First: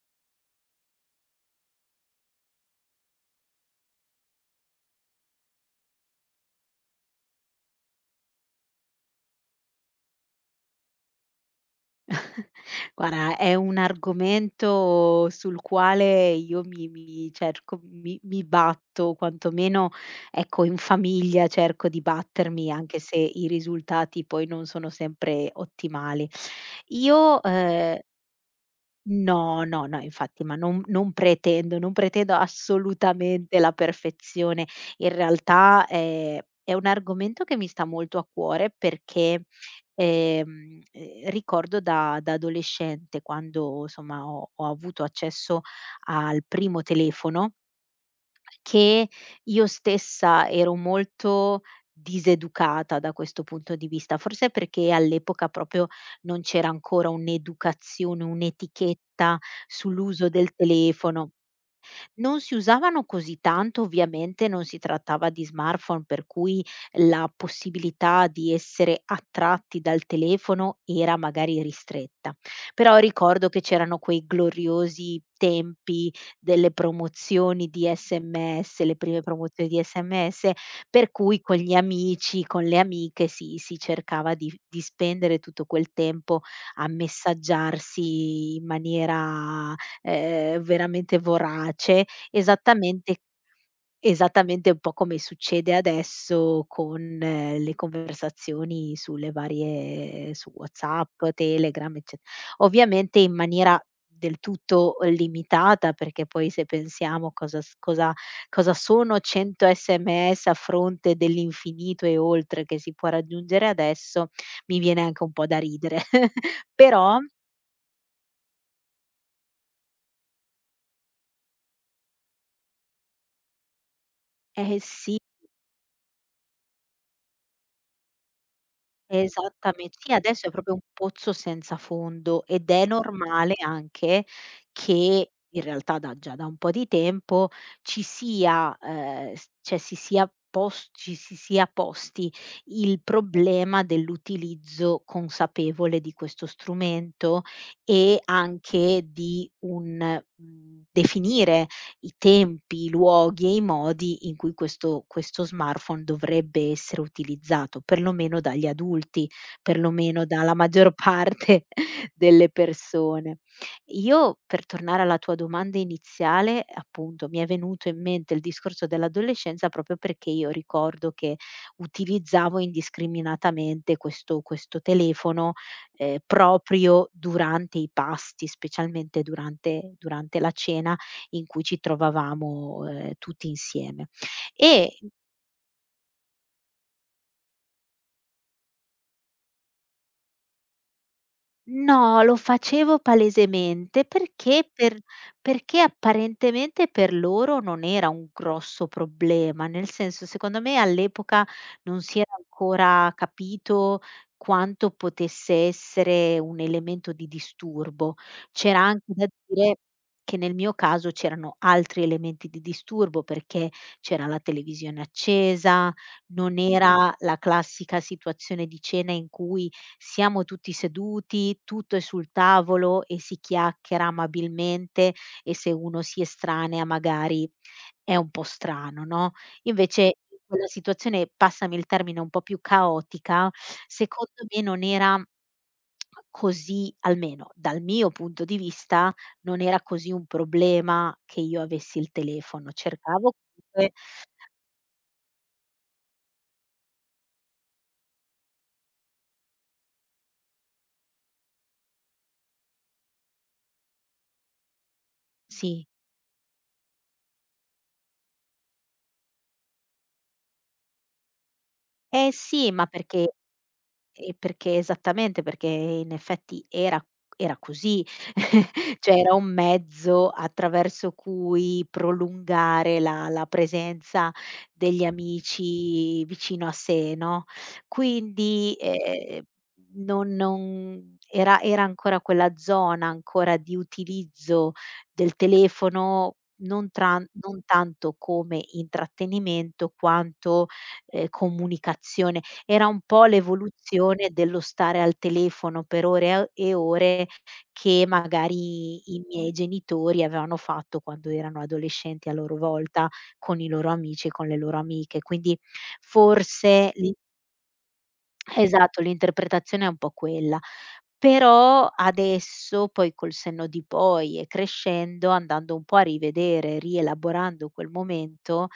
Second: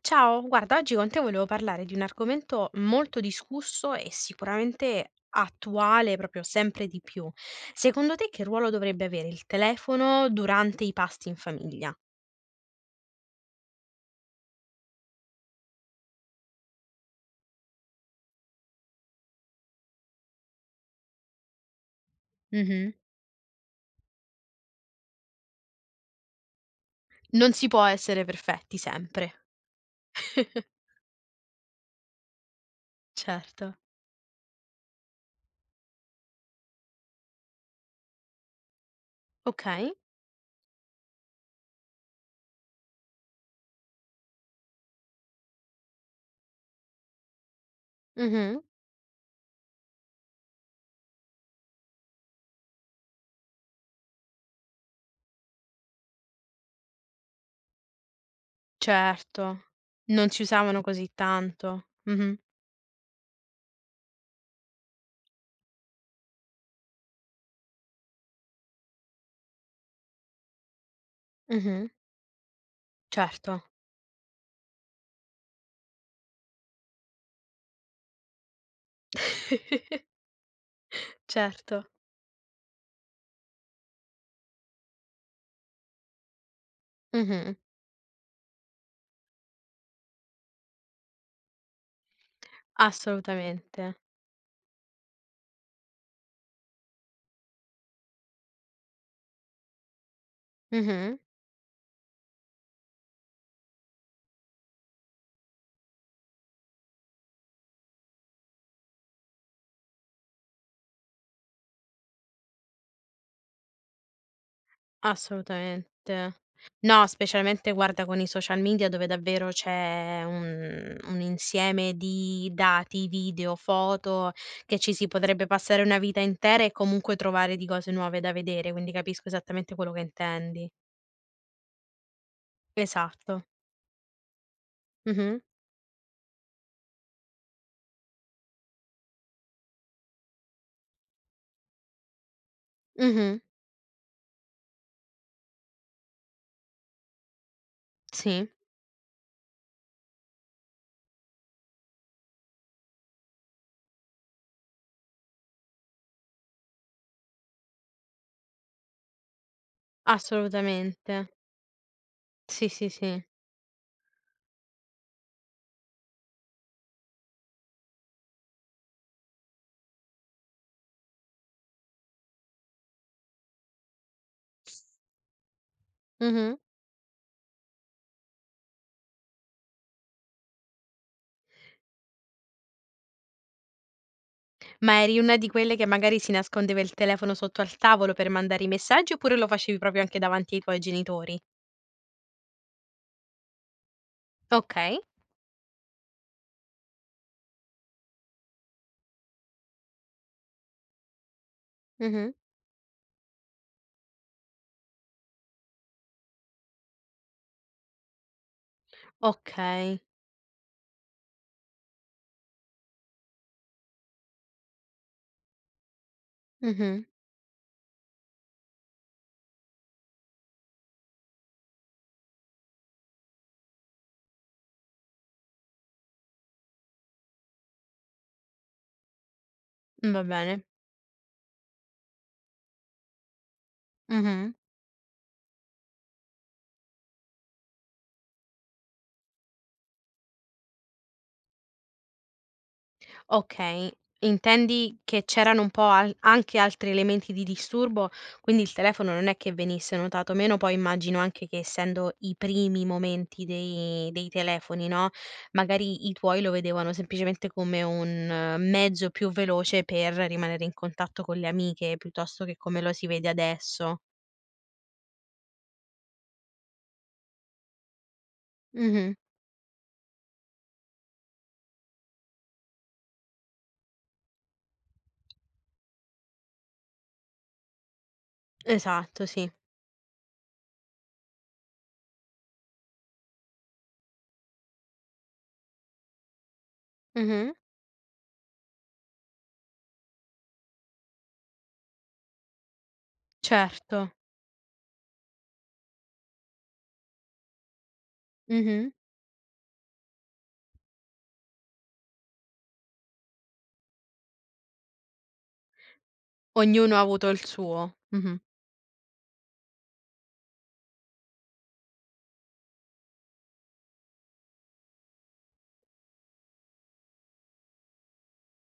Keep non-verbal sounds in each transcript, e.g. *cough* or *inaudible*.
Ciao, guarda, oggi con te volevo parlare di un argomento molto discusso e sicuramente attuale, proprio sempre di più. Secondo te che ruolo dovrebbe avere il telefono durante i pasti in famiglia? *laughs* Guarda, è un argomento sul quale io mi mi cerco mi mi batto, quantomeno, ecco, in famiglia cerco di battermi, Mh-mh. anche se i risultati poi non sono sempre ottimali. Io, Non si può essere perfetti sempre. no, no, no, infatti, ma non *laughs* non pretendo, non pretendo assolutamente la Certo. perfezione. In realtà, è un argomento che mi sta molto a cuore perché, Okay. Ricordo da adolescente quando, somma, ho avuto accesso al primo telefono, Mh-mh. che io stessa ero molto diseducata da questo punto di vista, forse perché all'epoca proprio non c'era ancora un'educazione, un'etichetta Certo. sull'uso Non si del usavano così telefono. tanto. Mh-mh. Non si usavano così tanto, ovviamente non si trattava di smartphone, per cui la possibilità di essere attratti dal telefono era magari Mh-mh. ristretta. Però ricordo che Certo. c'erano quei gloriosi tempi delle promozioni di SMS, le prime promozioni di *laughs* SMS, per cui con gli Certo. amici, con le amiche si cercava di spendere tutto quel tempo a Mh-mh. messaggiarsi in maniera, veramente vorace. Esattamente, Assolutamente. esattamente un po' come succede adesso con le conversazioni sulle varie su Mh-mh. WhatsApp, Telegram, ecce, ovviamente in maniera del tutto limitata, perché poi se pensiamo cosa s cosa cosa sono 100 SMS a fronte dell'infinito e oltre che si può raggiungere adesso, mi viene anche un po' da ridere. Assolutamente. *laughs* No, Però specialmente guarda con i social media dove davvero c'è un insieme di dati, video, foto, eh che ci si sì. potrebbe passare una vita intera e comunque trovare di cose nuove da vedere, quindi capisco esattamente quello Esattamente. che Sì, adesso è intendi. proprio un pozzo senza fondo ed è Esatto. normale anche che Mh-mh. in realtà da già da un po' di tempo ci sia, s cioè si sia pos ci si sia posti il Mh-mh. problema dell'utilizzo consapevole di questo strumento e Sì, anche di un, definire i tempi, i luoghi e i modi in cui questo smartphone dovrebbe essere utilizzato, perlomeno dagli adulti, perlomeno dalla maggior assolutamente. parte *laughs* delle Sì, sì, sì. persone. Io, per tornare alla tua domanda iniziale, appunto, mi è venuto in mente il discorso dell'adolescenza proprio perché io ricordo che utilizzavo indiscriminatamente questo telefono, Mh-mh. proprio durante i pasti, specialmente durante la cena, in cui ci trovavamo, tutti insieme. E Ma eri una di quelle che magari si nascondeva il telefono sotto al tavolo per mandare i messaggi, oppure lo facevi proprio anche davanti ai tuoi genitori? no, lo facevo palesemente perché per, Okay. perché apparentemente per loro non era un grosso problema, nel senso, secondo me all'epoca non si Mh-mh. era ancora capito quanto potesse essere un elemento di disturbo. C'era anche da dire Okay. che nel mio caso c'erano altri elementi di disturbo, perché c'era la televisione accesa, non Mh-mh. era la classica situazione di cena in cui siamo tutti seduti, tutto è sul tavolo e si chiacchiera amabilmente e se uno si estranea magari è un po' strano, no, invece Va in bene. quella situazione, passami il termine, un po' più caotica, secondo Mh-mh. me non era, così almeno dal mio punto di vista, non era così un problema che io avessi il telefono. Cercavo Okay. comunque Intendi che c'erano un po' al anche altri elementi di disturbo, quindi il telefono non è che venisse notato meno, poi immagino anche che essendo i primi momenti dei telefoni, no, sì. magari i tuoi lo vedevano semplicemente come un mezzo più veloce per rimanere in contatto con le amiche, Eh piuttosto che sì, come ma lo si vede perché, adesso. e perché esattamente, perché in effetti era, era così, *laughs* cioè Mh-mh. era un mezzo attraverso cui prolungare la presenza degli amici vicino a sé, no, quindi, Esatto, sì. non era, era ancora quella zona ancora di utilizzo del telefono, Mh-mh. non tanto come intrattenimento quanto, comunicazione. Era un po' Certo. l'evoluzione dello stare al telefono per ore a e ore che Mh-mh. magari i miei genitori avevano fatto quando erano adolescenti a loro volta, con i loro amici e con le loro amiche. Quindi forse Ognuno ha l'in avuto il suo. Mh-mh. esatto, l'interpretazione è un po' quella. Però adesso, poi col senno di poi e crescendo, andando un po' a rivedere, rielaborando quel momento,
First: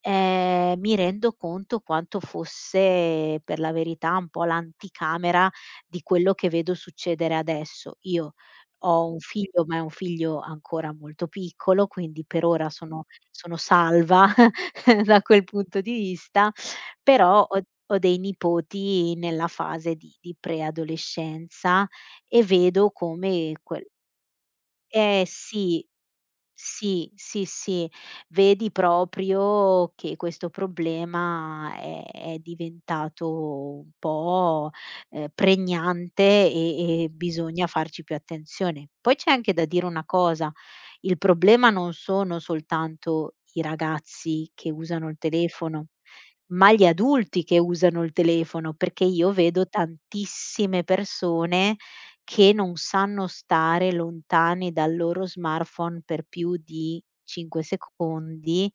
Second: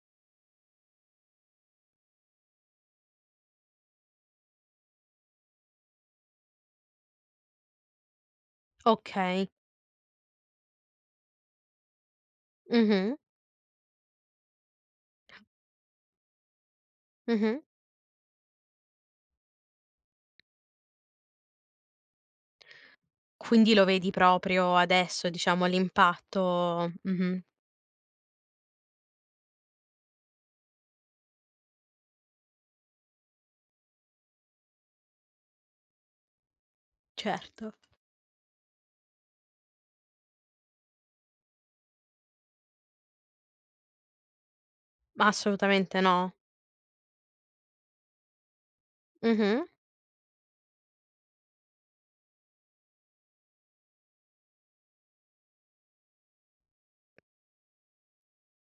mi rendo conto quanto fosse, per la verità, un po' l'anticamera di quello che vedo succedere adesso. Io ho un Okay. figlio, ma è un figlio ancora molto piccolo, quindi per ora Mh-mh, sono salva *laughs* da quel punto di vista, però mh-mh. ho dei nipoti nella fase di preadolescenza e vedo come Quindi quel, lo vedi proprio eh adesso, diciamo, sì, l'impatto sì, mh-mh. sì, sì, vedi proprio che questo problema è diventato un po', pregnante e bisogna Certo. farci più attenzione. Poi c'è anche da dire una cosa: il problema non sono soltanto i ragazzi che usano il telefono, Assolutamente no. ma gli adulti che usano il telefono, perché io Mh-mh. vedo tantissime persone che non sanno stare lontani dal loro smartphone per più di 5 secondi,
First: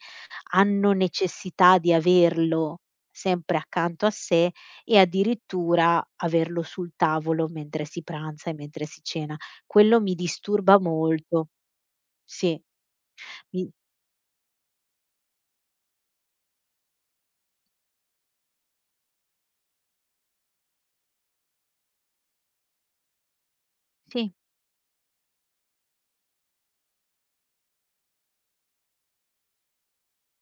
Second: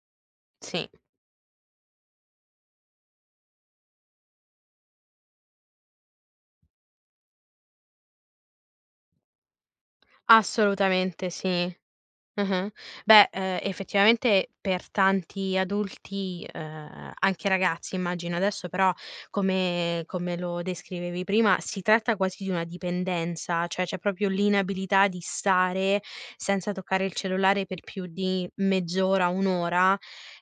Sì, hanno necessità di averlo sempre accanto a sé e addirittura averlo sul tavolo mentre si pranza e mentre si cena. Quello mi disturba assolutamente molto. sì. Sì, Mh-mh. Beh, mi effettivamente per tanti adulti, anche ragazzi immagino adesso, però come come lo descrivevi prima, si tratta quasi di una dipendenza, cioè c'è proprio sì. l'inabilità di stare senza toccare il cellulare per più di mezz'ora, 1 ora,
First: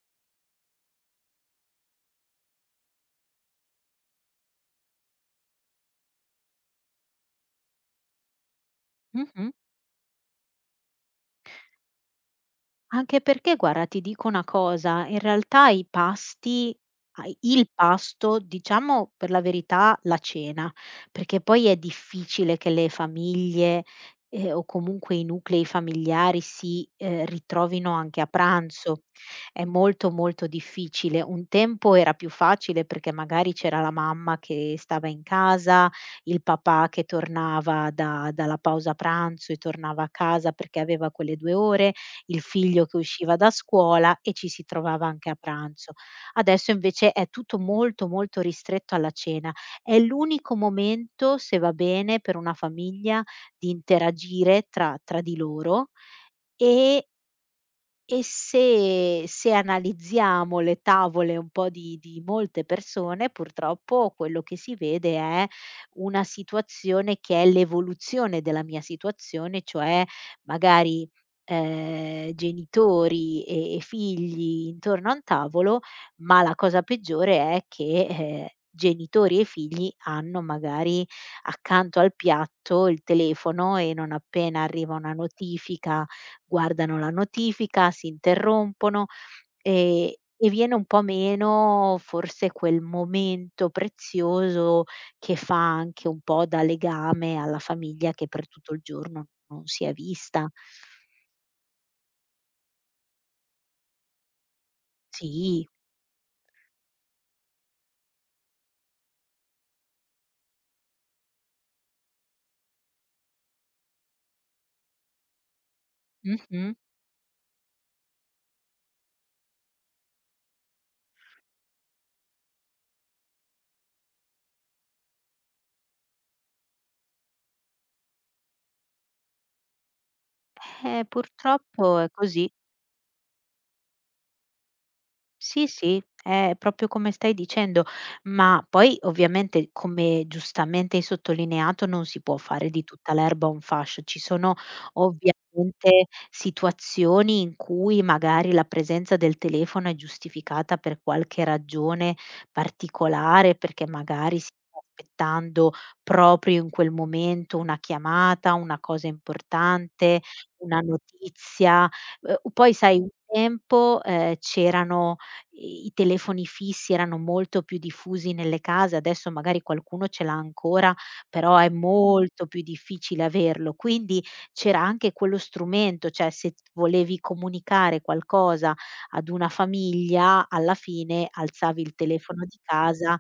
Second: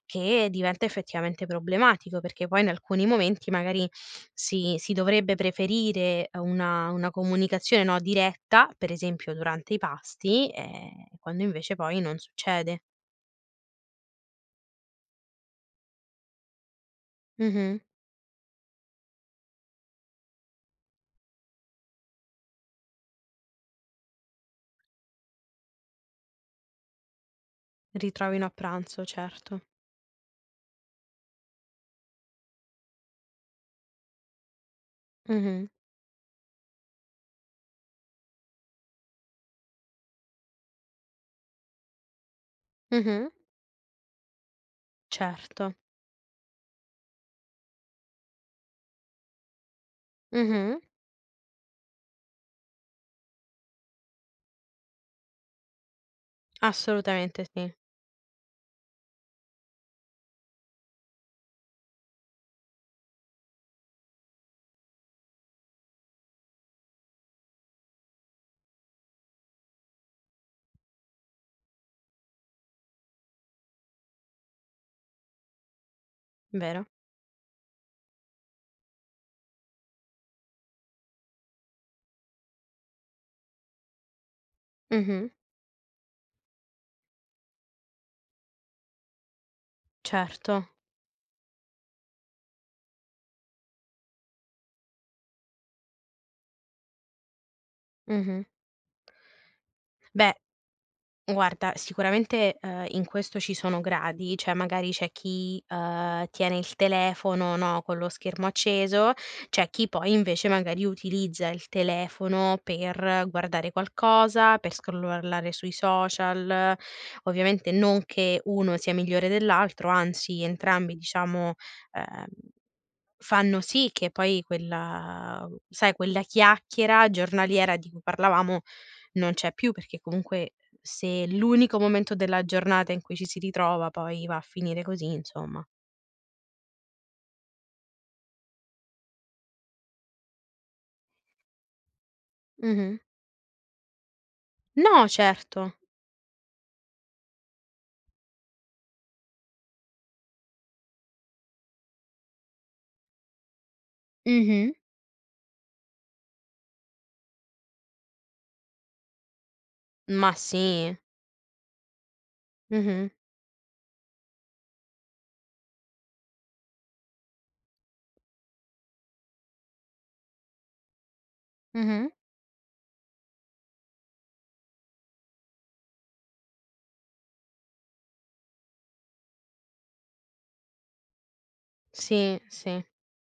che diventa effettivamente problematico, perché poi in alcuni momenti magari si dovrebbe preferire una comunicazione, no, diretta, per esempio Mh-mh. durante i pasti, quando invece poi non succede. Anche perché guarda, ti dico una cosa, in realtà i pasti a il Mh-mh. pasto, diciamo per la verità la cena, perché poi è difficile che le famiglie, o comunque i nuclei familiari si, ritrovino anche a Ritrovino a pranzo. pranzo, certo. È molto, molto difficile. Un tempo era più facile perché magari c'era la mamma che stava in Mh-mh. casa, il papà che tornava da dalla pausa pranzo e tornava a casa perché aveva quelle 2 ore, il figlio che Mh-mh. usciva da scuola e ci si trovava anche a Certo. pranzo. Adesso invece è tutto molto, molto ristretto alla cena. È l'unico Mh-mh. momento, se va bene, per una famiglia di interagire tra di loro e Assolutamente sì, e se analizziamo le tavole un po' di molte persone, purtroppo quello che si vede è una situazione che è l'evoluzione della mia situazione, cioè magari, genitori e figli intorno a un tavolo, ma la cosa vero. peggiore è che, genitori e figli hanno magari accanto al piatto il telefono e non appena arriva una Mh-mh. notifica guardano la notifica, si interrompono, ehm, e Certo. viene un po' meno forse quel momento prezioso che fa anche un po' da legame alla famiglia che Mh-mh. per tutto il giorno non si è Beh, vista. guarda, sicuramente, in questo ci sono gradi, cioè magari c'è chi, Sì, tiene il telefono, no, con lo schermo acceso, c'è chi poi invece magari utilizza il telefono per guardare qualcosa, per scrollare sui mh-mh. social. Ovviamente non che uno sia migliore dell'altro, anzi entrambi diciamo, ehm fanno sì che poi quella sai quella chiacchiera giornaliera di cui parlavamo non c'è più, perché comunque se l'unico Purtroppo è momento della così. giornata in cui ci si ritrova poi va a finire così, insomma. Sì, sì, è proprio come stai dicendo, ma poi ovviamente, come giustamente hai sottolineato, non si può fare di Mh-mh. tutta l'erba un fascio. Ci sono No, certo. ovviamente situazioni in cui magari la presenza del telefono è giustificata per qualche ragione particolare, perché magari si Mh-mh. sta aspettando proprio in quel momento una chiamata, una cosa importante, Ma una sì. notizia. Poi sai un Mh-mh. tempo, c'erano i telefoni fissi, erano molto più diffusi nelle case, adesso magari qualcuno ce l'ha ancora, però è Mh-mh. molto più difficile averlo. Quindi c'era anche quello strumento, cioè se volevi comunicare qualcosa ad una famiglia, alla fine alzavi il Sì, telefono di sì. casa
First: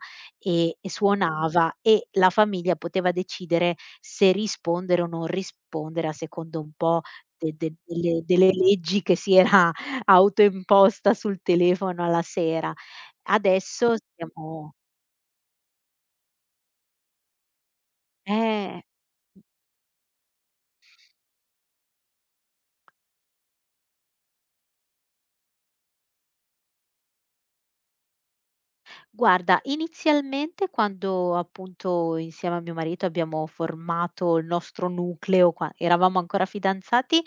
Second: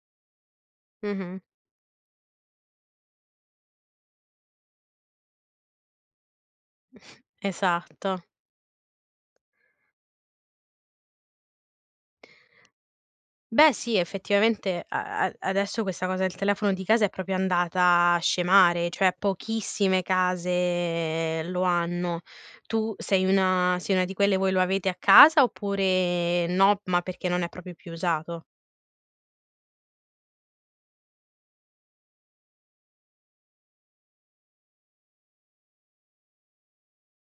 e Mh-mh. suonava e la famiglia poteva decidere se rispondere o non rispondere a secondo un po' *laughs* de de Esatto. delle delle leggi che si era autoimposta sul telefono alla sera. Beh Adesso sì, siamo, effettivamente a a adesso questa cosa del telefono di casa è proprio andata a eh. scemare, cioè pochissime case lo hanno. Tu sei una di quelle, voi lo avete a casa oppure no, ma perché non è proprio più usato? Guarda, inizialmente quando appunto insieme a mio marito abbiamo formato il nostro nucleo, qua eravamo ancora fidanzati,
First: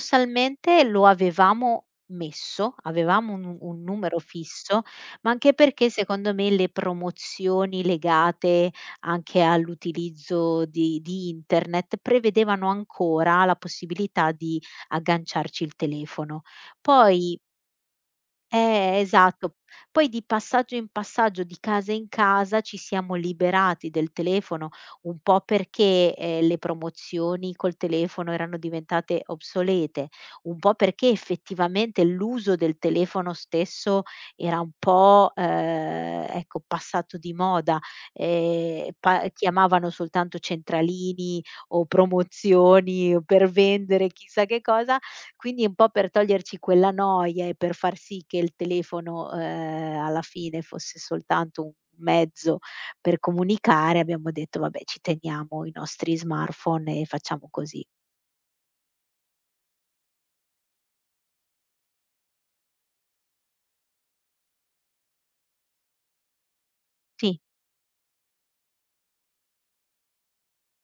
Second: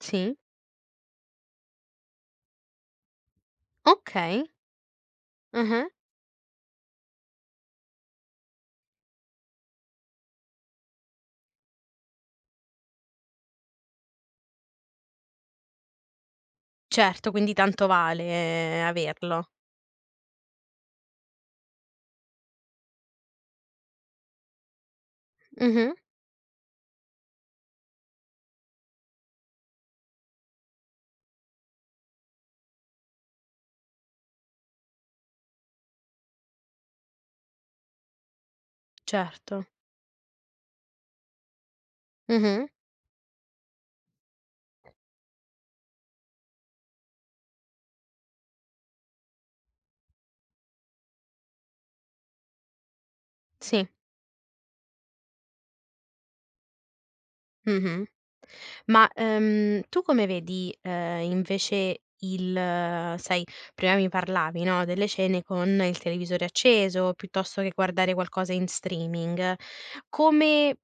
Sì? lo avevamo messo, avevamo un numero Okay. fisso, ma anche Mh-mh. perché secondo me le promozioni legate anche all'utilizzo di internet prevedevano ancora la possibilità di agganciarci il telefono. Certo, Poi quindi tanto vale averlo. esatto. Poi di passaggio in passaggio, di casa in casa, ci siamo liberati del telefono, un po' Mh-mh. perché, le promozioni col telefono erano diventate obsolete, un po' perché effettivamente l'uso del telefono stesso era un po', ecco, passato di moda. Pa Certo. Chiamavano soltanto centralini o Mh-mh. promozioni per vendere chissà che cosa, quindi un po' per toglierci quella noia e per far sì che il telefono, alla fine fosse soltanto un mezzo per Sì. comunicare, abbiamo detto: "Vabbè, ci teniamo i nostri smartphone e facciamo così." Mh-mh. Ma, tu come vedi, invece il sai, prima mi parlavi, no, delle cene con il televisore acceso, Sì. piuttosto che guardare qualcosa in streaming. Come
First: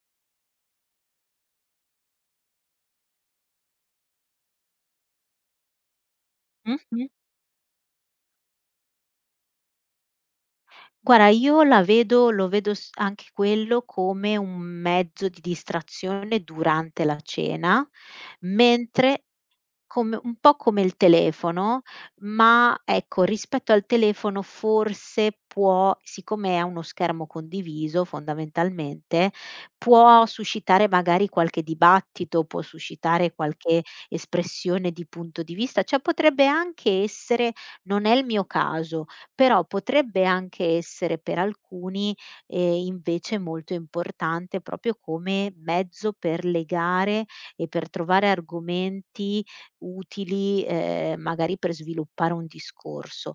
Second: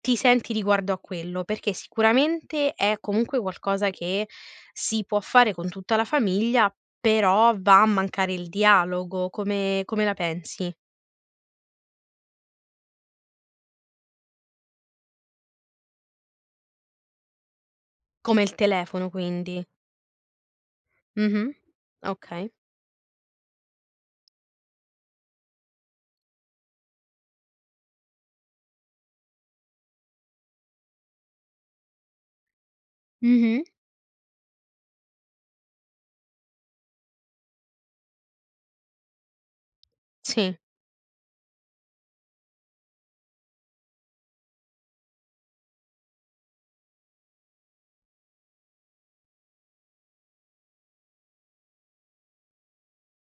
ti senti riguardo a quello? Perché sicuramente è comunque qualcosa che si può fare con tutta la famiglia, Mh-mh. però va a mancare il dialogo. Come come la pensi? Guarda, io la vedo lo vedo s anche quello come un mezzo di distrazione durante la cena, Come il telefono mentre, quindi. come un po' come il Mh-mh. telefono, Okay. ma ecco, rispetto al telefono forse può siccome è uno schermo condiviso fondamentalmente, può suscitare magari qualche dibattito, può suscitare Mh-mh. qualche espressione di punto di vista, cioè potrebbe anche essere, non è il mio caso, però potrebbe Sì. anche essere per alcuni, invece molto importante proprio come mezzo per legare e per trovare argomenti utili, magari per sviluppare un discorso.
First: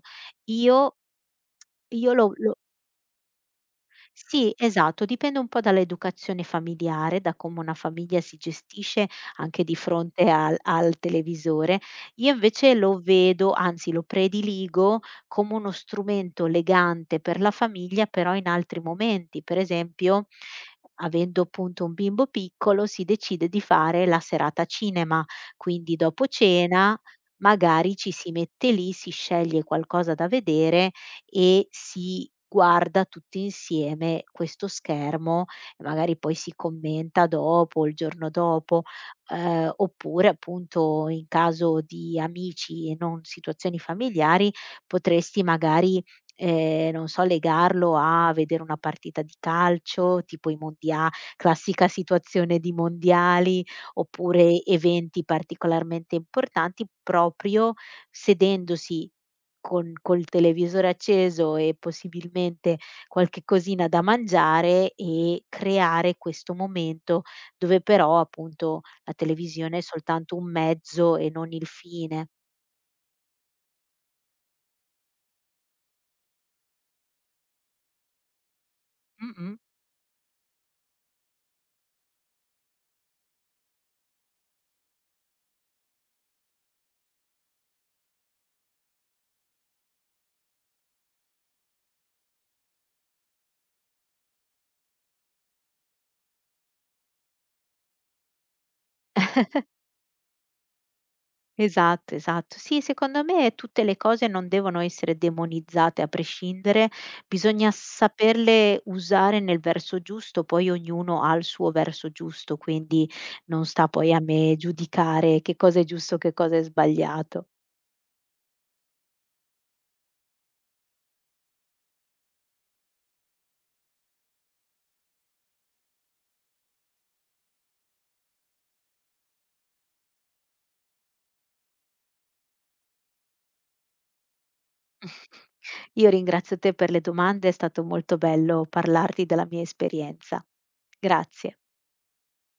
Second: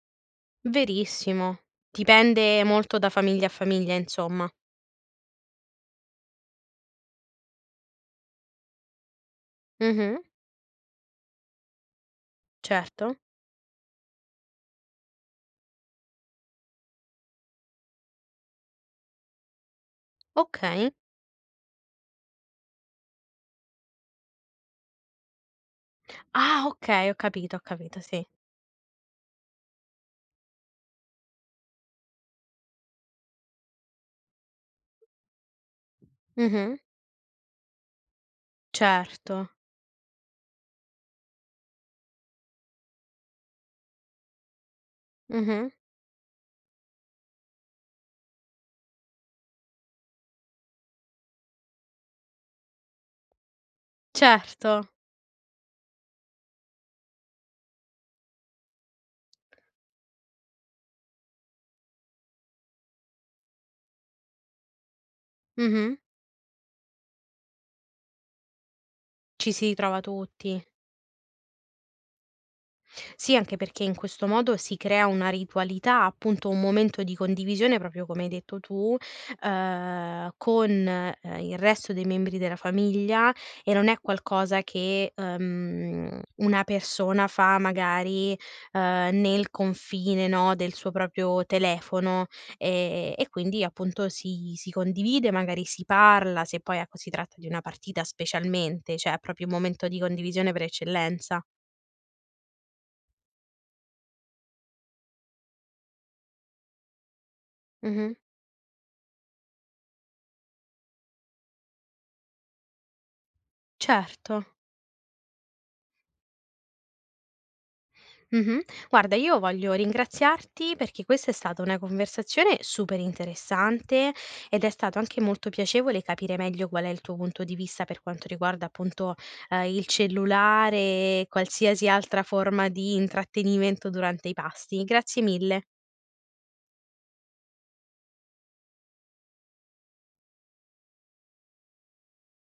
Io Verissimo. io lo lo Dipende molto da famiglia a famiglia, insomma. sì, esatto, dipende un po' dall'educazione familiare, da come una famiglia si gestisce anche di Mh-mh. fronte al televisore. Io invece lo Certo. vedo, anzi lo prediligo come uno strumento legante per la famiglia, però in altri momenti. Per esempio, Okay. avendo appunto un bimbo piccolo, si decide di fare la serata cinema, quindi dopo Ah, cena okay, ho magari capito, ci sì. si mette lì, si sceglie qualcosa da vedere e si guarda tutti insieme questo schermo e magari poi si Mh-mh. commenta dopo, il giorno dopo, Certo. Oppure appunto in caso di amici e non situazioni familiari potresti Mh-mh. magari, non so, legarlo a vedere una partita di calcio, tipo i mondia classica situazione di mondiali, oppure Certo. eventi particolarmente importanti, proprio sedendosi con col televisore acceso e possibilmente qualche cosina da mangiare e Mh-mh. creare questo momento dove però appunto la Ci si televisione è ritrova soltanto un tutti. mezzo e non il fine. Sì, anche perché in questo modo si crea una ritualità, appunto un momento di condivisione, proprio come hai detto tu, Mh-mh. Con, il resto dei membri della famiglia e non è qualcosa che, una persona fa magari, nel confine, no, del suo proprio telefono, e quindi appunto si condivide, magari si parla, se poi ecco si tratta di una partita specialmente, cioè è proprio un momento di condivisione per eccellenza. Esatto, esatto. Sì, secondo me tutte le cose non devono essere demonizzate a prescindere, bisogna Mh-mh. saperle usare nel verso giusto, poi ognuno ha il suo verso giusto, quindi non sta poi a Certo. me giudicare che cosa è giusto, che cosa è sbagliato. Mh-mh. Guarda, io voglio ringraziarti perché questa è stata una conversazione super interessante ed è stato anche molto piacevole capire meglio qual è il tuo punto di vista per quanto riguarda appunto, il cellulare e qualsiasi altra forma di intrattenimento durante i pasti. Grazie mille. Io ringrazio te per le domande, è stato molto bello parlarti della mia esperienza. Grazie.